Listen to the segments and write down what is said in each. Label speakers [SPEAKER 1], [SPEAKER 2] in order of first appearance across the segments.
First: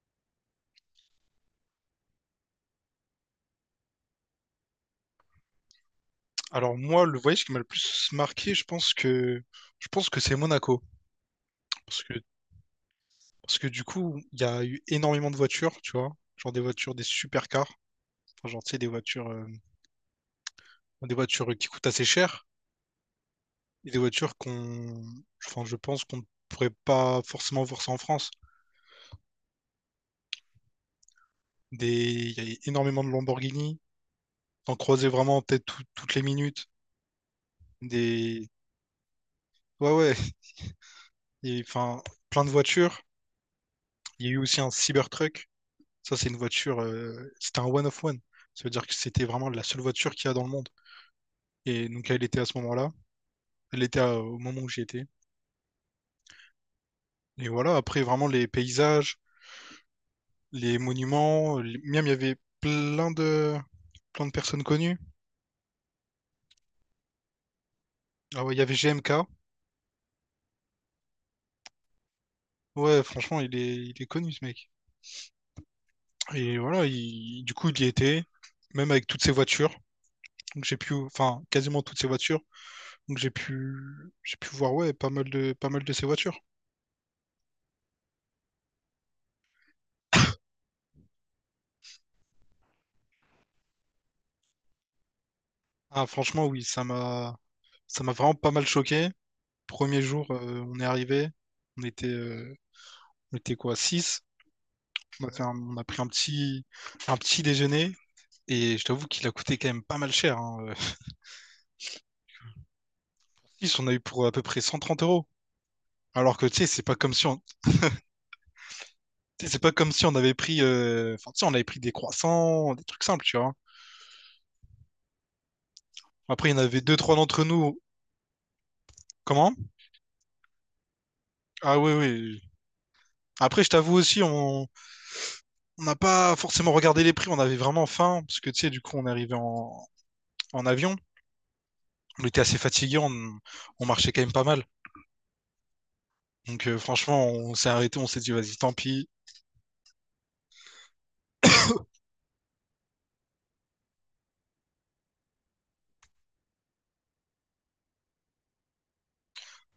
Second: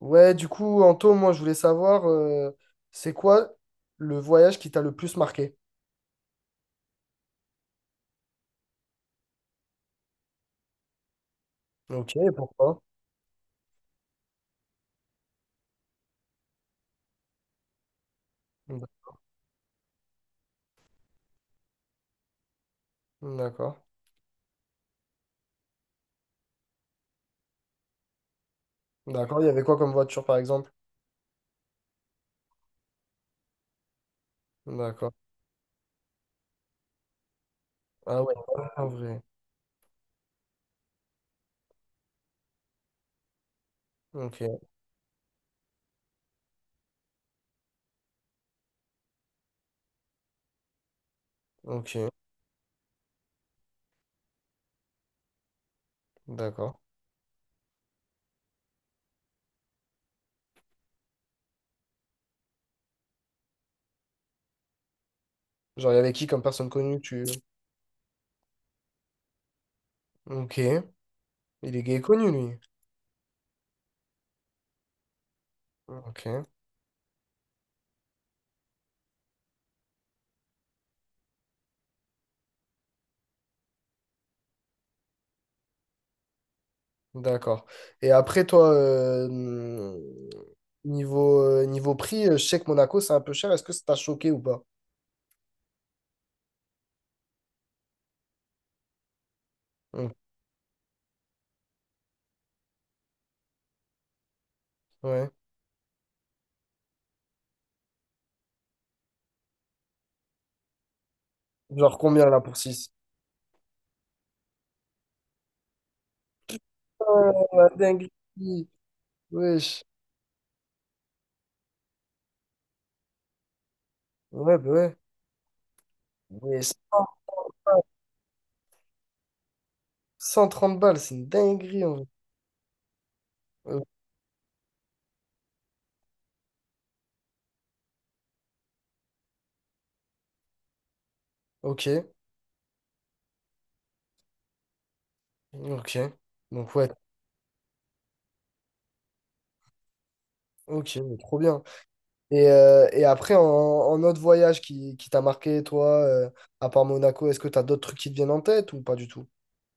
[SPEAKER 1] Ouais, du coup, Anto, moi, je voulais savoir, c'est quoi le voyage qui t'a le plus marqué?
[SPEAKER 2] Alors moi, le voyage qui m'a le plus marqué, je pense que c'est Monaco. Parce que,
[SPEAKER 1] Ok, et pourquoi?
[SPEAKER 2] parce que du coup, il y a eu énormément de voitures, tu vois. Genre des voitures, des supercars. Enfin, genre, tu sais,
[SPEAKER 1] D-
[SPEAKER 2] des voitures qui coûtent assez cher.
[SPEAKER 1] D'accord.
[SPEAKER 2] Et des voitures qu'on. Enfin, je pense qu'on ne pourrait pas forcément voir ça en France.
[SPEAKER 1] D'accord, il y avait quoi comme voiture, par exemple?
[SPEAKER 2] Des... Il y a énormément de Lamborghini. T'en croisais
[SPEAKER 1] D'accord.
[SPEAKER 2] vraiment peut-être toutes les minutes.
[SPEAKER 1] Ah ouais,
[SPEAKER 2] Des.
[SPEAKER 1] en vrai.
[SPEAKER 2] Ouais, ouais. Et, enfin, plein de voitures. Il y a eu
[SPEAKER 1] Ok,
[SPEAKER 2] aussi un Cybertruck. Ça, c'est une voiture, c'était un one of one. Ça veut dire que c'était vraiment la seule voiture qu'il y a dans le monde. Et donc,
[SPEAKER 1] ok,
[SPEAKER 2] elle était à ce moment-là. Elle était au moment où j'y étais.
[SPEAKER 1] d'accord.
[SPEAKER 2] Et voilà, après, vraiment, les paysages, les monuments. Miam, il y avait plein de, plein de personnes connues.
[SPEAKER 1] Genre, il y avait qui comme personne connue, tu...
[SPEAKER 2] Ah ouais, il y avait GMK.
[SPEAKER 1] Ok, il est gay connu, lui.
[SPEAKER 2] Ouais, franchement, il est connu, ce mec.
[SPEAKER 1] Ok,
[SPEAKER 2] Et voilà, du coup, il y était, même avec toutes ses voitures. Donc, j'ai pu, enfin, quasiment toutes ses voitures. Donc, j'ai pu voir, ouais, pas mal de ses voitures.
[SPEAKER 1] d'accord. Et après, toi, niveau, niveau prix, je sais que Monaco, c'est un peu cher. Est-ce que ça t'a choqué ou pas?
[SPEAKER 2] Ah, franchement, oui, Ça m'a vraiment pas mal choqué. Premier
[SPEAKER 1] Hum.
[SPEAKER 2] jour, on est arrivé. On était, euh, on était quoi, 6. On a
[SPEAKER 1] Ouais.
[SPEAKER 2] fait on a pris un petit déjeuner. Et je t'avoue qu'il a coûté quand même pas mal cher. Hein.
[SPEAKER 1] Genre, combien, là, pour six?
[SPEAKER 2] 6, on a eu pour à peu près 130 euros. Alors que, tu sais, c'est pas comme si
[SPEAKER 1] Ouais,
[SPEAKER 2] on,
[SPEAKER 1] la dinguerie.
[SPEAKER 2] tu sais, c'est pas
[SPEAKER 1] Wesh.
[SPEAKER 2] comme si on avait pris, enfin, tu sais, on avait pris des croissants, des trucs simples, tu vois.
[SPEAKER 1] Ouais, bah ouais.
[SPEAKER 2] Après, il y en
[SPEAKER 1] Mais
[SPEAKER 2] avait
[SPEAKER 1] 100
[SPEAKER 2] deux, trois d'entre nous. Comment?
[SPEAKER 1] 130 balles, c'est une
[SPEAKER 2] Ah
[SPEAKER 1] dinguerie
[SPEAKER 2] oui,
[SPEAKER 1] en vrai.
[SPEAKER 2] oui. Après, je
[SPEAKER 1] Euh,
[SPEAKER 2] t'avoue aussi, on n'a pas forcément regardé les prix. On avait vraiment faim. Parce que, tu sais, du coup, on est arrivé en avion.
[SPEAKER 1] ok,
[SPEAKER 2] On était assez fatigué, on marchait quand même pas mal.
[SPEAKER 1] ok.
[SPEAKER 2] Donc
[SPEAKER 1] Donc
[SPEAKER 2] euh,
[SPEAKER 1] ouais,
[SPEAKER 2] franchement, on s'est arrêté, on s'est dit vas-y, tant pis.
[SPEAKER 1] ok, mais trop bien. Et après, en autre voyage qui t'a marqué, toi, à part Monaco, est-ce que t'as d'autres trucs qui te viennent en tête ou pas du tout?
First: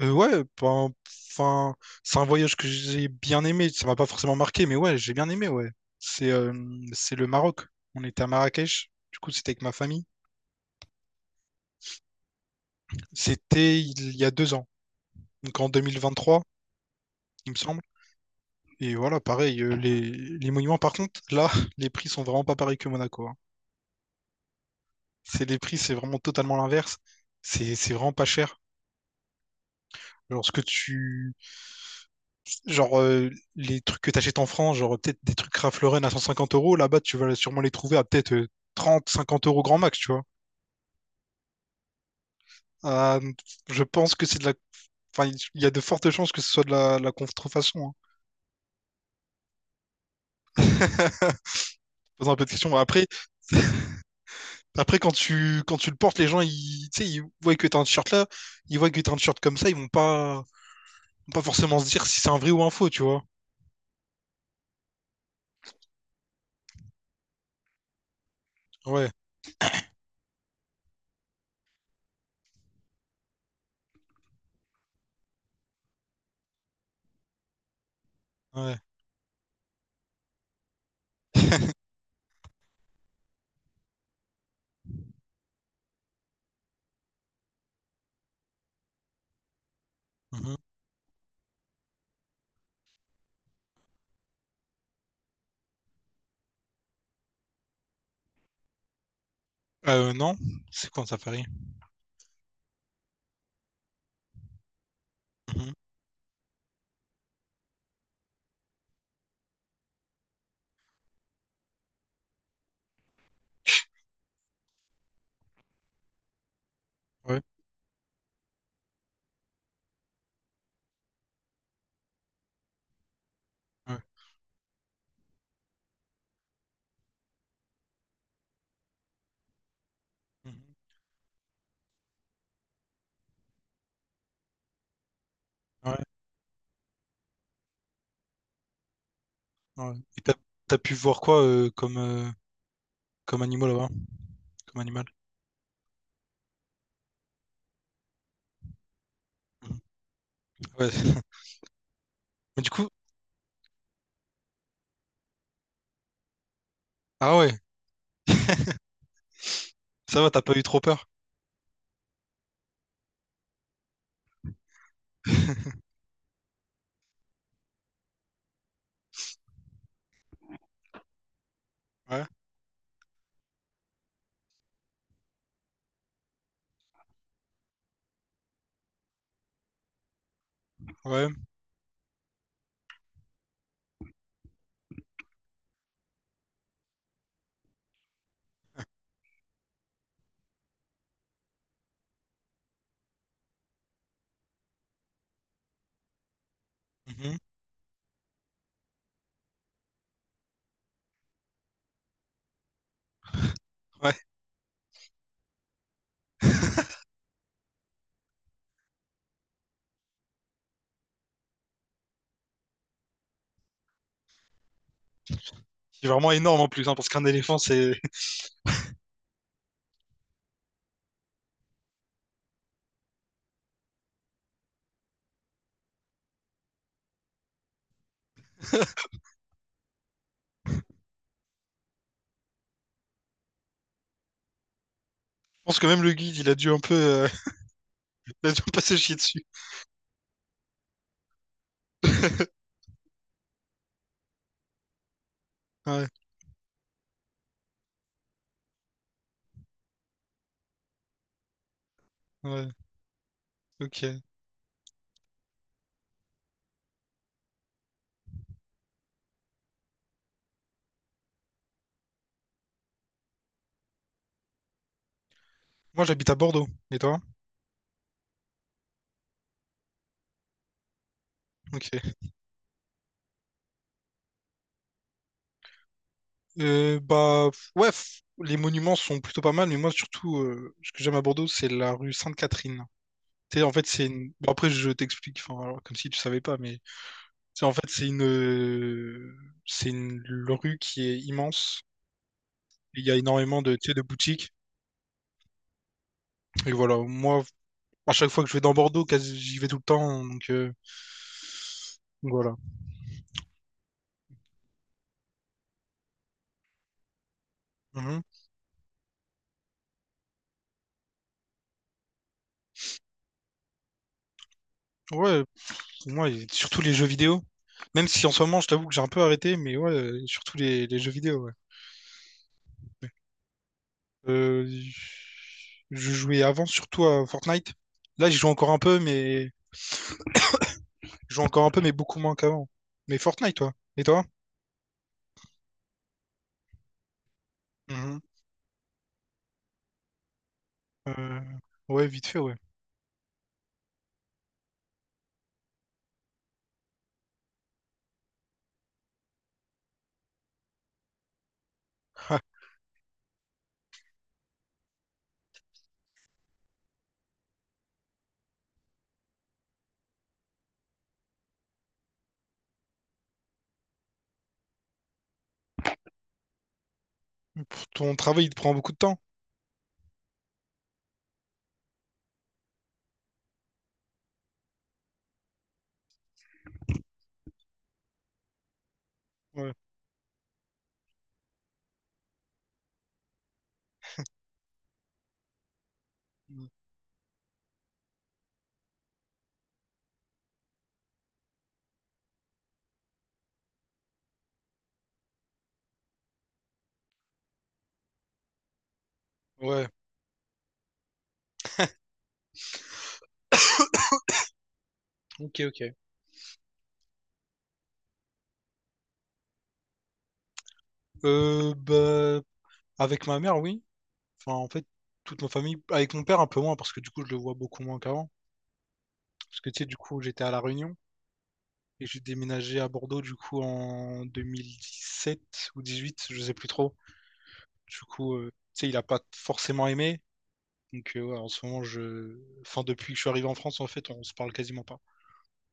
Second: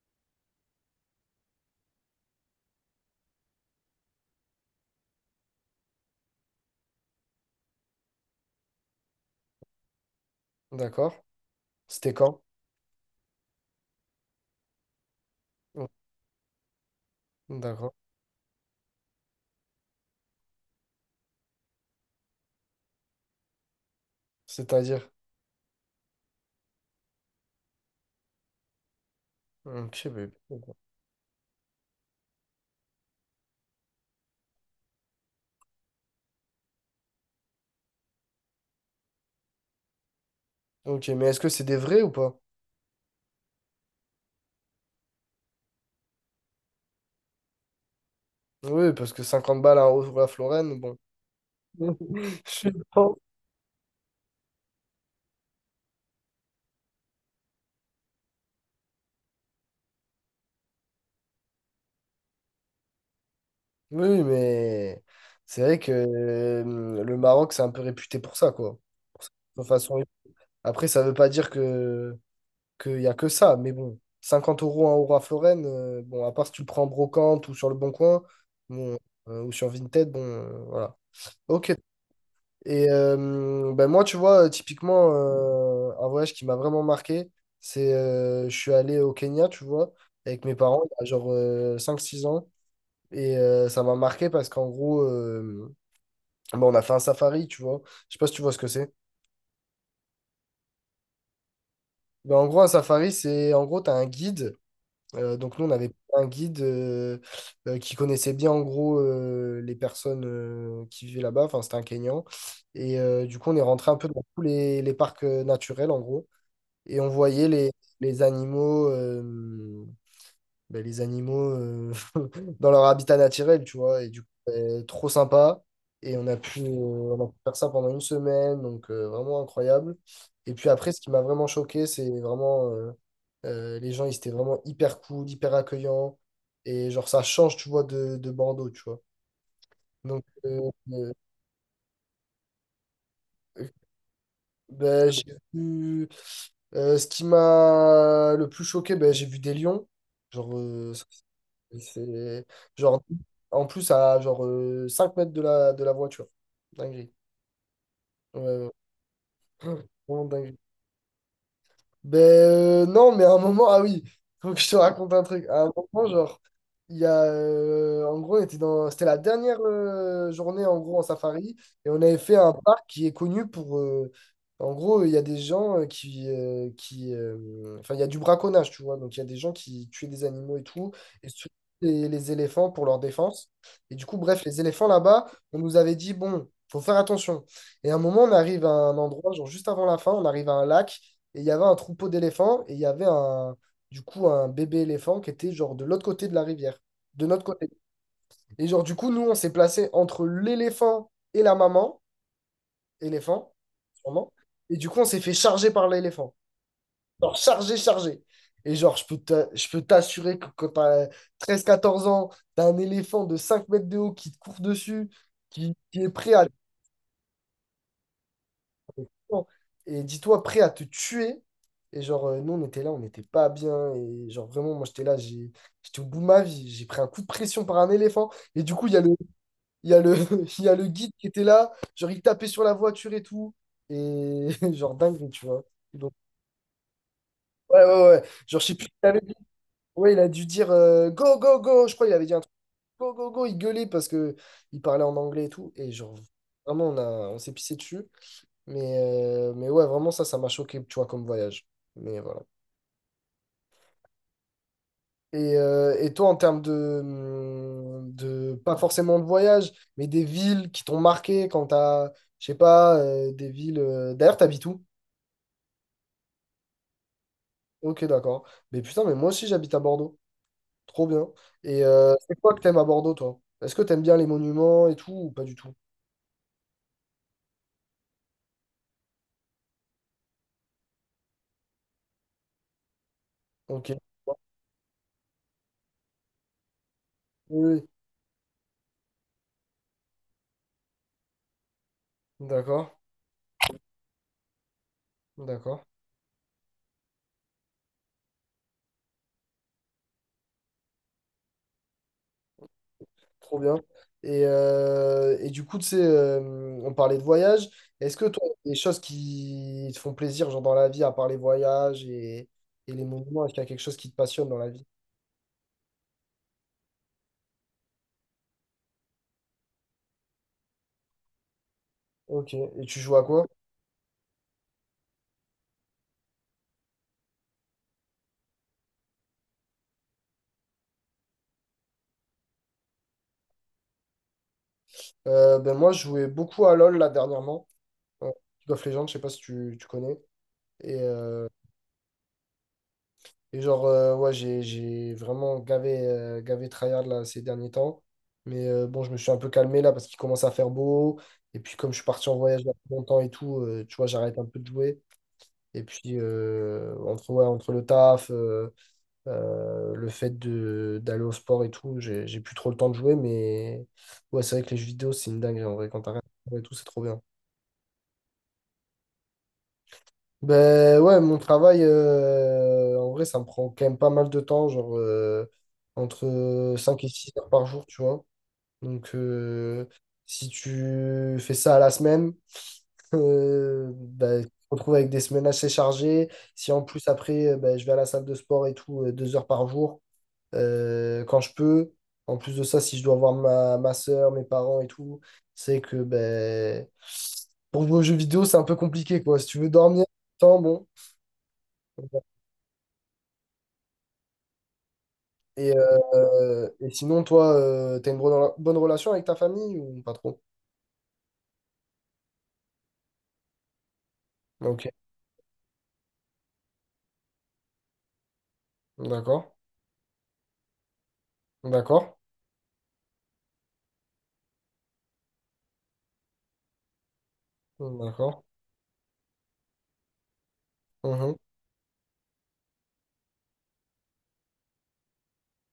[SPEAKER 2] Ouais, ben, enfin, c'est un voyage que j'ai bien aimé. Ça m'a pas forcément marqué, mais ouais, j'ai bien aimé, ouais. C'est euh, c'est le Maroc. On était à Marrakech. Du coup, c'était avec ma famille.
[SPEAKER 1] D'accord. C'était quand?
[SPEAKER 2] C'était il y a 2 ans, donc en
[SPEAKER 1] Oh.
[SPEAKER 2] 2023, il me semble.
[SPEAKER 1] D'accord.
[SPEAKER 2] Et voilà, pareil, les monuments, par contre, là, les prix sont vraiment pas pareils que Monaco, hein.
[SPEAKER 1] C'est-à-dire?
[SPEAKER 2] C'est les prix, c'est vraiment totalement l'inverse. C'est vraiment pas cher.
[SPEAKER 1] Ok, bébé.
[SPEAKER 2] Alors, ce que tu genre les trucs que t'achètes en France, genre peut-être des trucs Ralph Lauren à 150 euros, là-bas tu vas sûrement les trouver à peut-être 30, 50 € grand max, tu vois.
[SPEAKER 1] Ok, mais est-ce que c'est des vrais ou pas?
[SPEAKER 2] Euh, je pense que c'est de la. Enfin, il y a de fortes chances que ce soit de la contrefaçon.
[SPEAKER 1] Oui, parce que 50 balles à la
[SPEAKER 2] Hein.
[SPEAKER 1] Florène, bon.
[SPEAKER 2] Pose un peu de
[SPEAKER 1] Je sais
[SPEAKER 2] questions. Après,
[SPEAKER 1] pas.
[SPEAKER 2] après quand tu le portes, les gens, ils, tu sais, ils voient que t'as un t-shirt là, ils voient que t'as un t-shirt comme ça, ils vont pas forcément se dire si c'est un vrai ou un faux, tu vois.
[SPEAKER 1] Oui, oui, mais c'est vrai que le Maroc, c'est un peu réputé pour ça, quoi.
[SPEAKER 2] Ouais,
[SPEAKER 1] Pour sa façon-. Après, ça veut pas dire que qu'il y a que ça, mais bon, 50 euros, 1 euro à Florène, bon, à part si tu le prends en brocante ou sur le Bon Coin,
[SPEAKER 2] ouais.
[SPEAKER 1] bon, ou sur Vinted, bon, voilà. Ok. Et ben moi, tu vois, typiquement, un voyage qui m'a vraiment marqué, c'est je suis allé au Kenya, tu vois, avec
[SPEAKER 2] Mhm.
[SPEAKER 1] mes parents, il y a genre 5 6 ans. Et ça m'a marqué parce qu'en gros, bon, on a fait un safari, tu vois. Je sais pas si tu vois ce que c'est.
[SPEAKER 2] Non, c'est quoi ça, Paris?
[SPEAKER 1] Mais en gros, un safari, c'est en gros, tu as un guide. Donc, nous, on
[SPEAKER 2] Mhm.
[SPEAKER 1] avait un guide qui connaissait bien en gros les personnes qui vivaient là-bas. Enfin, c'était un Kenyan. Et du coup, on est rentré un peu dans tous les parcs naturels, en gros. Et on
[SPEAKER 2] Ouais,
[SPEAKER 1] voyait les animaux. Ben, les animaux dans leur habitat naturel, tu
[SPEAKER 2] ouais.
[SPEAKER 1] vois. Et du coup, ben, trop sympa. Et on a pu faire ça pendant une semaine, donc vraiment incroyable. Et
[SPEAKER 2] Mhm.
[SPEAKER 1] puis après, ce qui m'a vraiment choqué, c'est vraiment les gens, ils étaient vraiment hyper cool, hyper
[SPEAKER 2] Ouais.
[SPEAKER 1] accueillants. Et genre, ça change, tu vois, de Bordeaux, tu vois.
[SPEAKER 2] Ouais. Et
[SPEAKER 1] Donc,
[SPEAKER 2] t'as, t'as pu voir quoi comme
[SPEAKER 1] euh,
[SPEAKER 2] animal là-bas? Comme animal.
[SPEAKER 1] ben, j'ai vu. Ce qui m'a le plus choqué, ben, j'ai vu des
[SPEAKER 2] Mhm.
[SPEAKER 1] lions. Genre,
[SPEAKER 2] Ouais.
[SPEAKER 1] ça. Et c'est
[SPEAKER 2] Mais du coup,
[SPEAKER 1] genre en plus à genre 5 mètres de la voiture. Dinguerie.
[SPEAKER 2] ah ouais,
[SPEAKER 1] Ouais, ouais.
[SPEAKER 2] ça
[SPEAKER 1] Vraiment
[SPEAKER 2] va, t'as
[SPEAKER 1] dinguerie.
[SPEAKER 2] pas eu trop peur.
[SPEAKER 1] Ben non, mais à un moment, ah oui, faut que je te raconte un truc. À un moment, genre, il y a, en gros, on était dans, c'était la dernière journée en gros en safari, et on avait
[SPEAKER 2] Ouais,
[SPEAKER 1] fait un parc qui est connu pour, en gros, il y a des gens qui enfin, il y a du braconnage, tu vois, donc il y a des gens qui tuaient des animaux et tout,
[SPEAKER 2] ouais.
[SPEAKER 1] et surtout les éléphants pour leur défense. Et du coup, bref, les éléphants là-bas, on nous avait dit, bon, faut faire attention. Et à un moment, on arrive à un endroit, genre juste avant la fin, on arrive à un lac. Et il y avait un troupeau d'éléphants et il y avait un, du coup un bébé éléphant qui était genre de l'autre côté de la rivière, de
[SPEAKER 2] Mhm.
[SPEAKER 1] notre côté. Et genre du coup, nous, on s'est placé entre l'éléphant et la maman, éléphant,
[SPEAKER 2] Ouais.
[SPEAKER 1] sûrement. Et du coup, on s'est fait charger par l'éléphant. Genre chargé, chargé. Et genre, je peux t'assurer que quand t'as 13-14 ans, t'as un éléphant de 5 mètres de haut qui te court dessus, qui
[SPEAKER 2] C'est
[SPEAKER 1] est
[SPEAKER 2] vraiment
[SPEAKER 1] prêt à...
[SPEAKER 2] énorme en plus, hein, parce qu'un éléphant, c'est. Je
[SPEAKER 1] Non. Et dis-toi, prêt à te tuer. Et genre, nous, on était là, on n'était pas bien. Et genre, vraiment, moi, j'étais là, j'étais au bout de ma vie. J'ai pris un coup de pression par un éléphant. Et du coup, il y a le, il y a le, il y a le guide qui était là. Genre, il tapait sur la voiture et tout. Et genre, dingue, tu vois.
[SPEAKER 2] pense que même le
[SPEAKER 1] Donc,
[SPEAKER 2] guide, il a dû un peu,
[SPEAKER 1] ouais, ouais, ouais.
[SPEAKER 2] il a
[SPEAKER 1] Genre,
[SPEAKER 2] dû
[SPEAKER 1] je
[SPEAKER 2] un
[SPEAKER 1] sais
[SPEAKER 2] peu
[SPEAKER 1] plus ce
[SPEAKER 2] se
[SPEAKER 1] qu'il
[SPEAKER 2] chier
[SPEAKER 1] avait dit.
[SPEAKER 2] dessus.
[SPEAKER 1] Ouais, il a dû dire go, go, go. Je crois qu'il avait dit un truc go, go, go. Il gueulait parce que il parlait en anglais et tout. Et
[SPEAKER 2] Ouais,
[SPEAKER 1] genre, vraiment, on s'est pissé dessus. Mais ouais, vraiment, ça m'a choqué, tu vois, comme voyage. Mais voilà.
[SPEAKER 2] ouais, ok.
[SPEAKER 1] Et toi, en termes de, pas forcément de voyage, mais des villes qui t'ont marqué quand t'as, je sais pas, des villes. D'ailleurs, t'habites où?
[SPEAKER 2] Moi, j'habite à Bordeaux. Et toi?
[SPEAKER 1] Ok, d'accord. Mais putain, mais moi aussi, j'habite à Bordeaux. Trop bien. Et
[SPEAKER 2] Ok.
[SPEAKER 1] c'est quoi que t'aimes à Bordeaux, toi? Est-ce que t'aimes bien les monuments et tout, ou pas du tout?
[SPEAKER 2] Bah, ouais, les monuments sont plutôt pas mal, mais moi, surtout, ce que j'aime à Bordeaux, c'est la rue Sainte-Catherine. Tu sais, en fait,
[SPEAKER 1] Ok.
[SPEAKER 2] c'est une. Bon, après, je t'explique, enfin, alors, comme si tu savais pas, mais. Tu
[SPEAKER 1] Oui,
[SPEAKER 2] sais, en
[SPEAKER 1] oui.
[SPEAKER 2] fait, C'est une rue qui est immense.
[SPEAKER 1] D'accord,
[SPEAKER 2] Il y a énormément de, tu sais, de boutiques.
[SPEAKER 1] d'accord.
[SPEAKER 2] Et voilà, moi, à chaque fois que je vais dans Bordeaux, quasi, j'y vais tout le temps, donc voilà.
[SPEAKER 1] Trop bien. Et du coup, tu sais, on parlait de voyage. Est-ce
[SPEAKER 2] Mhm.
[SPEAKER 1] que toi, il y a des choses qui te font plaisir, genre dans la vie, à part les voyages et les monuments, est-ce qu'il y a quelque chose qui te passionne dans la vie?
[SPEAKER 2] Ouais, pour moi, et surtout les jeux vidéo. Même si en ce moment, je t'avoue que j'ai un peu arrêté, mais ouais, surtout les jeux vidéo, ouais.
[SPEAKER 1] Ok. Et tu joues à quoi?
[SPEAKER 2] Euh, je jouais avant surtout à Fortnite. Là, j'y joue encore un peu, mais je joue encore un peu, mais beaucoup moins qu'avant. Mais Fortnite, toi. Et toi?
[SPEAKER 1] Ben moi, je jouais beaucoup à LoL là dernièrement.
[SPEAKER 2] Mhm.
[SPEAKER 1] Euh, League of Legends, je sais pas si tu connais. Et,
[SPEAKER 2] Euh, Ouais, vite fait, ouais.
[SPEAKER 1] et genre, ouais, j'ai vraiment gavé tryhard là, ces derniers temps. Mais bon, je me suis un peu calmé là parce qu'il commence à faire beau. Et puis, comme je suis parti en
[SPEAKER 2] Ah,
[SPEAKER 1] voyage là, pour longtemps et tout, tu vois, j'arrête un peu de jouer. Et puis, entre, ouais, entre le taf, le fait d'aller au sport et tout, j'ai plus trop le temps de jouer. Mais ouais, c'est vrai que les jeux vidéo, c'est une dinguerie en vrai. Quand t'arrêtes et tout, c'est trop bien.
[SPEAKER 2] pour ton travail, il te prend beaucoup de temps.
[SPEAKER 1] Ben ouais, mon travail, en vrai, ça me prend quand même pas mal de temps, genre entre 5 et 6 heures par jour, tu vois. Donc,
[SPEAKER 2] Ouais.
[SPEAKER 1] si tu fais ça à la semaine, ben, tu te retrouves avec des semaines assez chargées.
[SPEAKER 2] Mm.
[SPEAKER 1] Si en plus, après, ben, je vais à la salle de sport et tout, 2 heures par jour, quand je peux. En plus de ça, si je dois voir ma soeur, mes parents et tout, c'est que ben, pour jouer aux jeux vidéo, c'est un peu compliqué, quoi. Si tu veux
[SPEAKER 2] Ouais.
[SPEAKER 1] dormir, tant bon.
[SPEAKER 2] Ok,
[SPEAKER 1] Et,
[SPEAKER 2] ok.
[SPEAKER 1] et sinon, toi, t'as une bonne relation avec ta famille ou pas trop?
[SPEAKER 2] Bah, avec ma mère, oui. Enfin, en fait,
[SPEAKER 1] Ok,
[SPEAKER 2] toute ma famille. Avec mon père, un peu moins, parce que du coup, je le vois beaucoup moins qu'avant.
[SPEAKER 1] d'accord,
[SPEAKER 2] Parce que tu sais, du coup, j'étais à La Réunion et
[SPEAKER 1] d'accord,
[SPEAKER 2] j'ai déménagé à Bordeaux, du coup, en 2017 ou 18, je sais plus trop. Du coup,
[SPEAKER 1] d'accord.
[SPEAKER 2] tu sais, il a pas forcément aimé. Donc,
[SPEAKER 1] Mhm.
[SPEAKER 2] ouais, en ce moment, je. Enfin, depuis que je suis arrivé en France, en fait, on se parle quasiment pas.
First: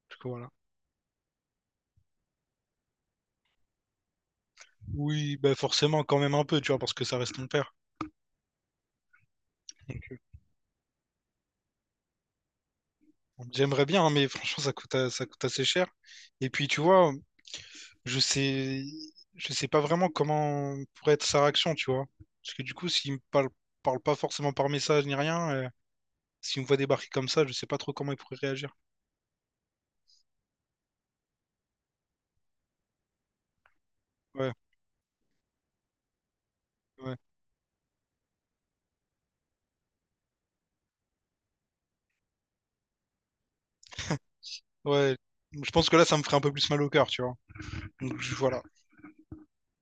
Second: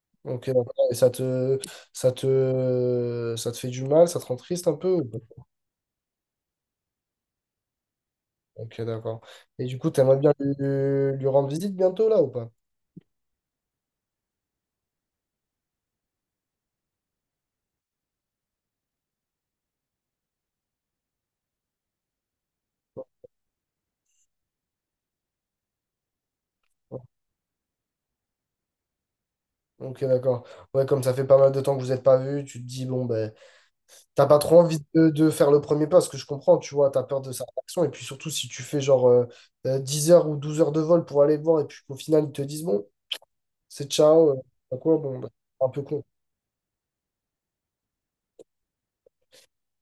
[SPEAKER 2] Du coup,
[SPEAKER 1] Ok,
[SPEAKER 2] voilà.
[SPEAKER 1] d'accord. Et ça te fait du mal, ça te rend triste un peu? Ou pas?
[SPEAKER 2] Oui, bah forcément, quand même un peu, tu vois, parce que ça reste mon père.
[SPEAKER 1] Ok, d'accord. Et du coup,
[SPEAKER 2] Donc,
[SPEAKER 1] t'aimerais bien lui rendre visite bientôt là ou pas?
[SPEAKER 2] bon, j'aimerais bien, hein, mais franchement, ça coûte, ça coûte assez cher. Et puis, tu vois, je sais. Je sais pas vraiment comment pourrait être sa réaction, tu vois. Parce que du coup, s'il me parle pas forcément par message ni rien, s'il me voit débarquer comme ça, je sais pas trop comment il pourrait réagir.
[SPEAKER 1] Ok, d'accord. Ouais, comme ça fait pas mal de temps que vous n'êtes pas vus, tu te dis, bon, ben, t'as pas
[SPEAKER 2] Ouais,
[SPEAKER 1] trop envie de faire le premier pas, ce que je comprends, tu vois, t'as
[SPEAKER 2] ouais,
[SPEAKER 1] peur de sa réaction. Et puis surtout, si tu fais genre 10 heures ou 12 heures de vol pour aller le voir, et puis qu'au final, ils te disent, bon, c'est ciao, à quoi,
[SPEAKER 2] ouais.
[SPEAKER 1] bon, bah, c'est un
[SPEAKER 2] Je
[SPEAKER 1] peu
[SPEAKER 2] pense que
[SPEAKER 1] con.
[SPEAKER 2] là, ça me ferait un peu plus mal au cœur, tu vois. Donc, voilà.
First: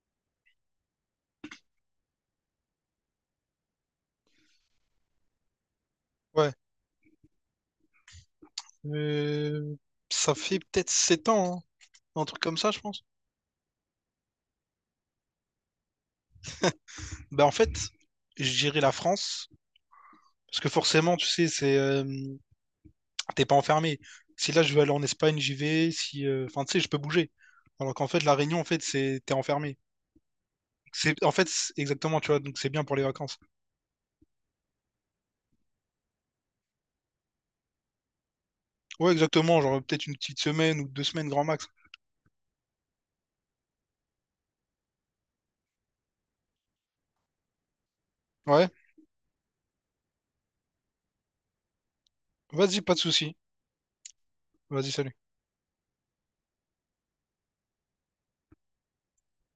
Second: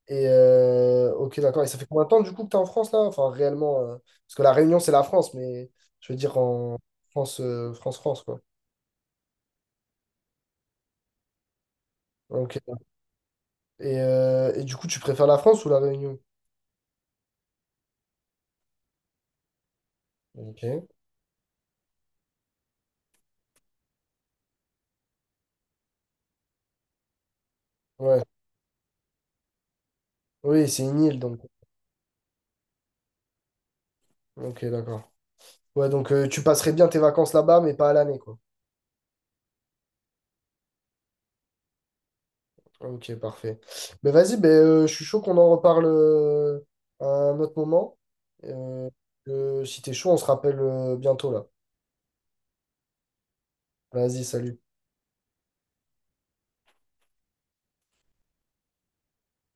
[SPEAKER 1] Et ok, d'accord. Et ça fait combien de temps du coup que t'es en France là? Enfin, réellement, parce que la Réunion, c'est la France, mais je veux dire
[SPEAKER 2] Ouais.
[SPEAKER 1] en France, France, France, quoi.
[SPEAKER 2] Euh, Ça fait peut-être 7 ans, hein, un truc comme
[SPEAKER 1] Ok.
[SPEAKER 2] ça, je pense.
[SPEAKER 1] Et du coup, tu préfères la France ou la Réunion?
[SPEAKER 2] Bah, en fait, je dirais la France, parce
[SPEAKER 1] Ok.
[SPEAKER 2] que forcément, tu sais, t'es pas enfermé. Si là, je veux aller en Espagne, j'y vais. Si, Enfin, tu sais, je peux bouger. Alors qu'en fait,
[SPEAKER 1] Ouais.
[SPEAKER 2] la Réunion, en fait, c'est, t'es enfermé.
[SPEAKER 1] Oui, c'est une île,
[SPEAKER 2] C'est, en
[SPEAKER 1] donc.
[SPEAKER 2] fait, exactement, tu vois, donc c'est bien pour les vacances.
[SPEAKER 1] Ok, d'accord. Ouais, donc tu passerais bien tes vacances là-bas, mais pas à l'année, quoi.
[SPEAKER 2] Ouais, exactement, genre peut-être une petite semaine ou 2 semaines grand max.
[SPEAKER 1] Ok, parfait. Ben vas-y, ben, je suis chaud qu'on en reparle à un autre moment.
[SPEAKER 2] Ouais,
[SPEAKER 1] Euh, si t'es chaud, on se rappelle bientôt là.
[SPEAKER 2] vas-y, pas de souci.
[SPEAKER 1] Vas-y, salut.
[SPEAKER 2] Vas-y, salut.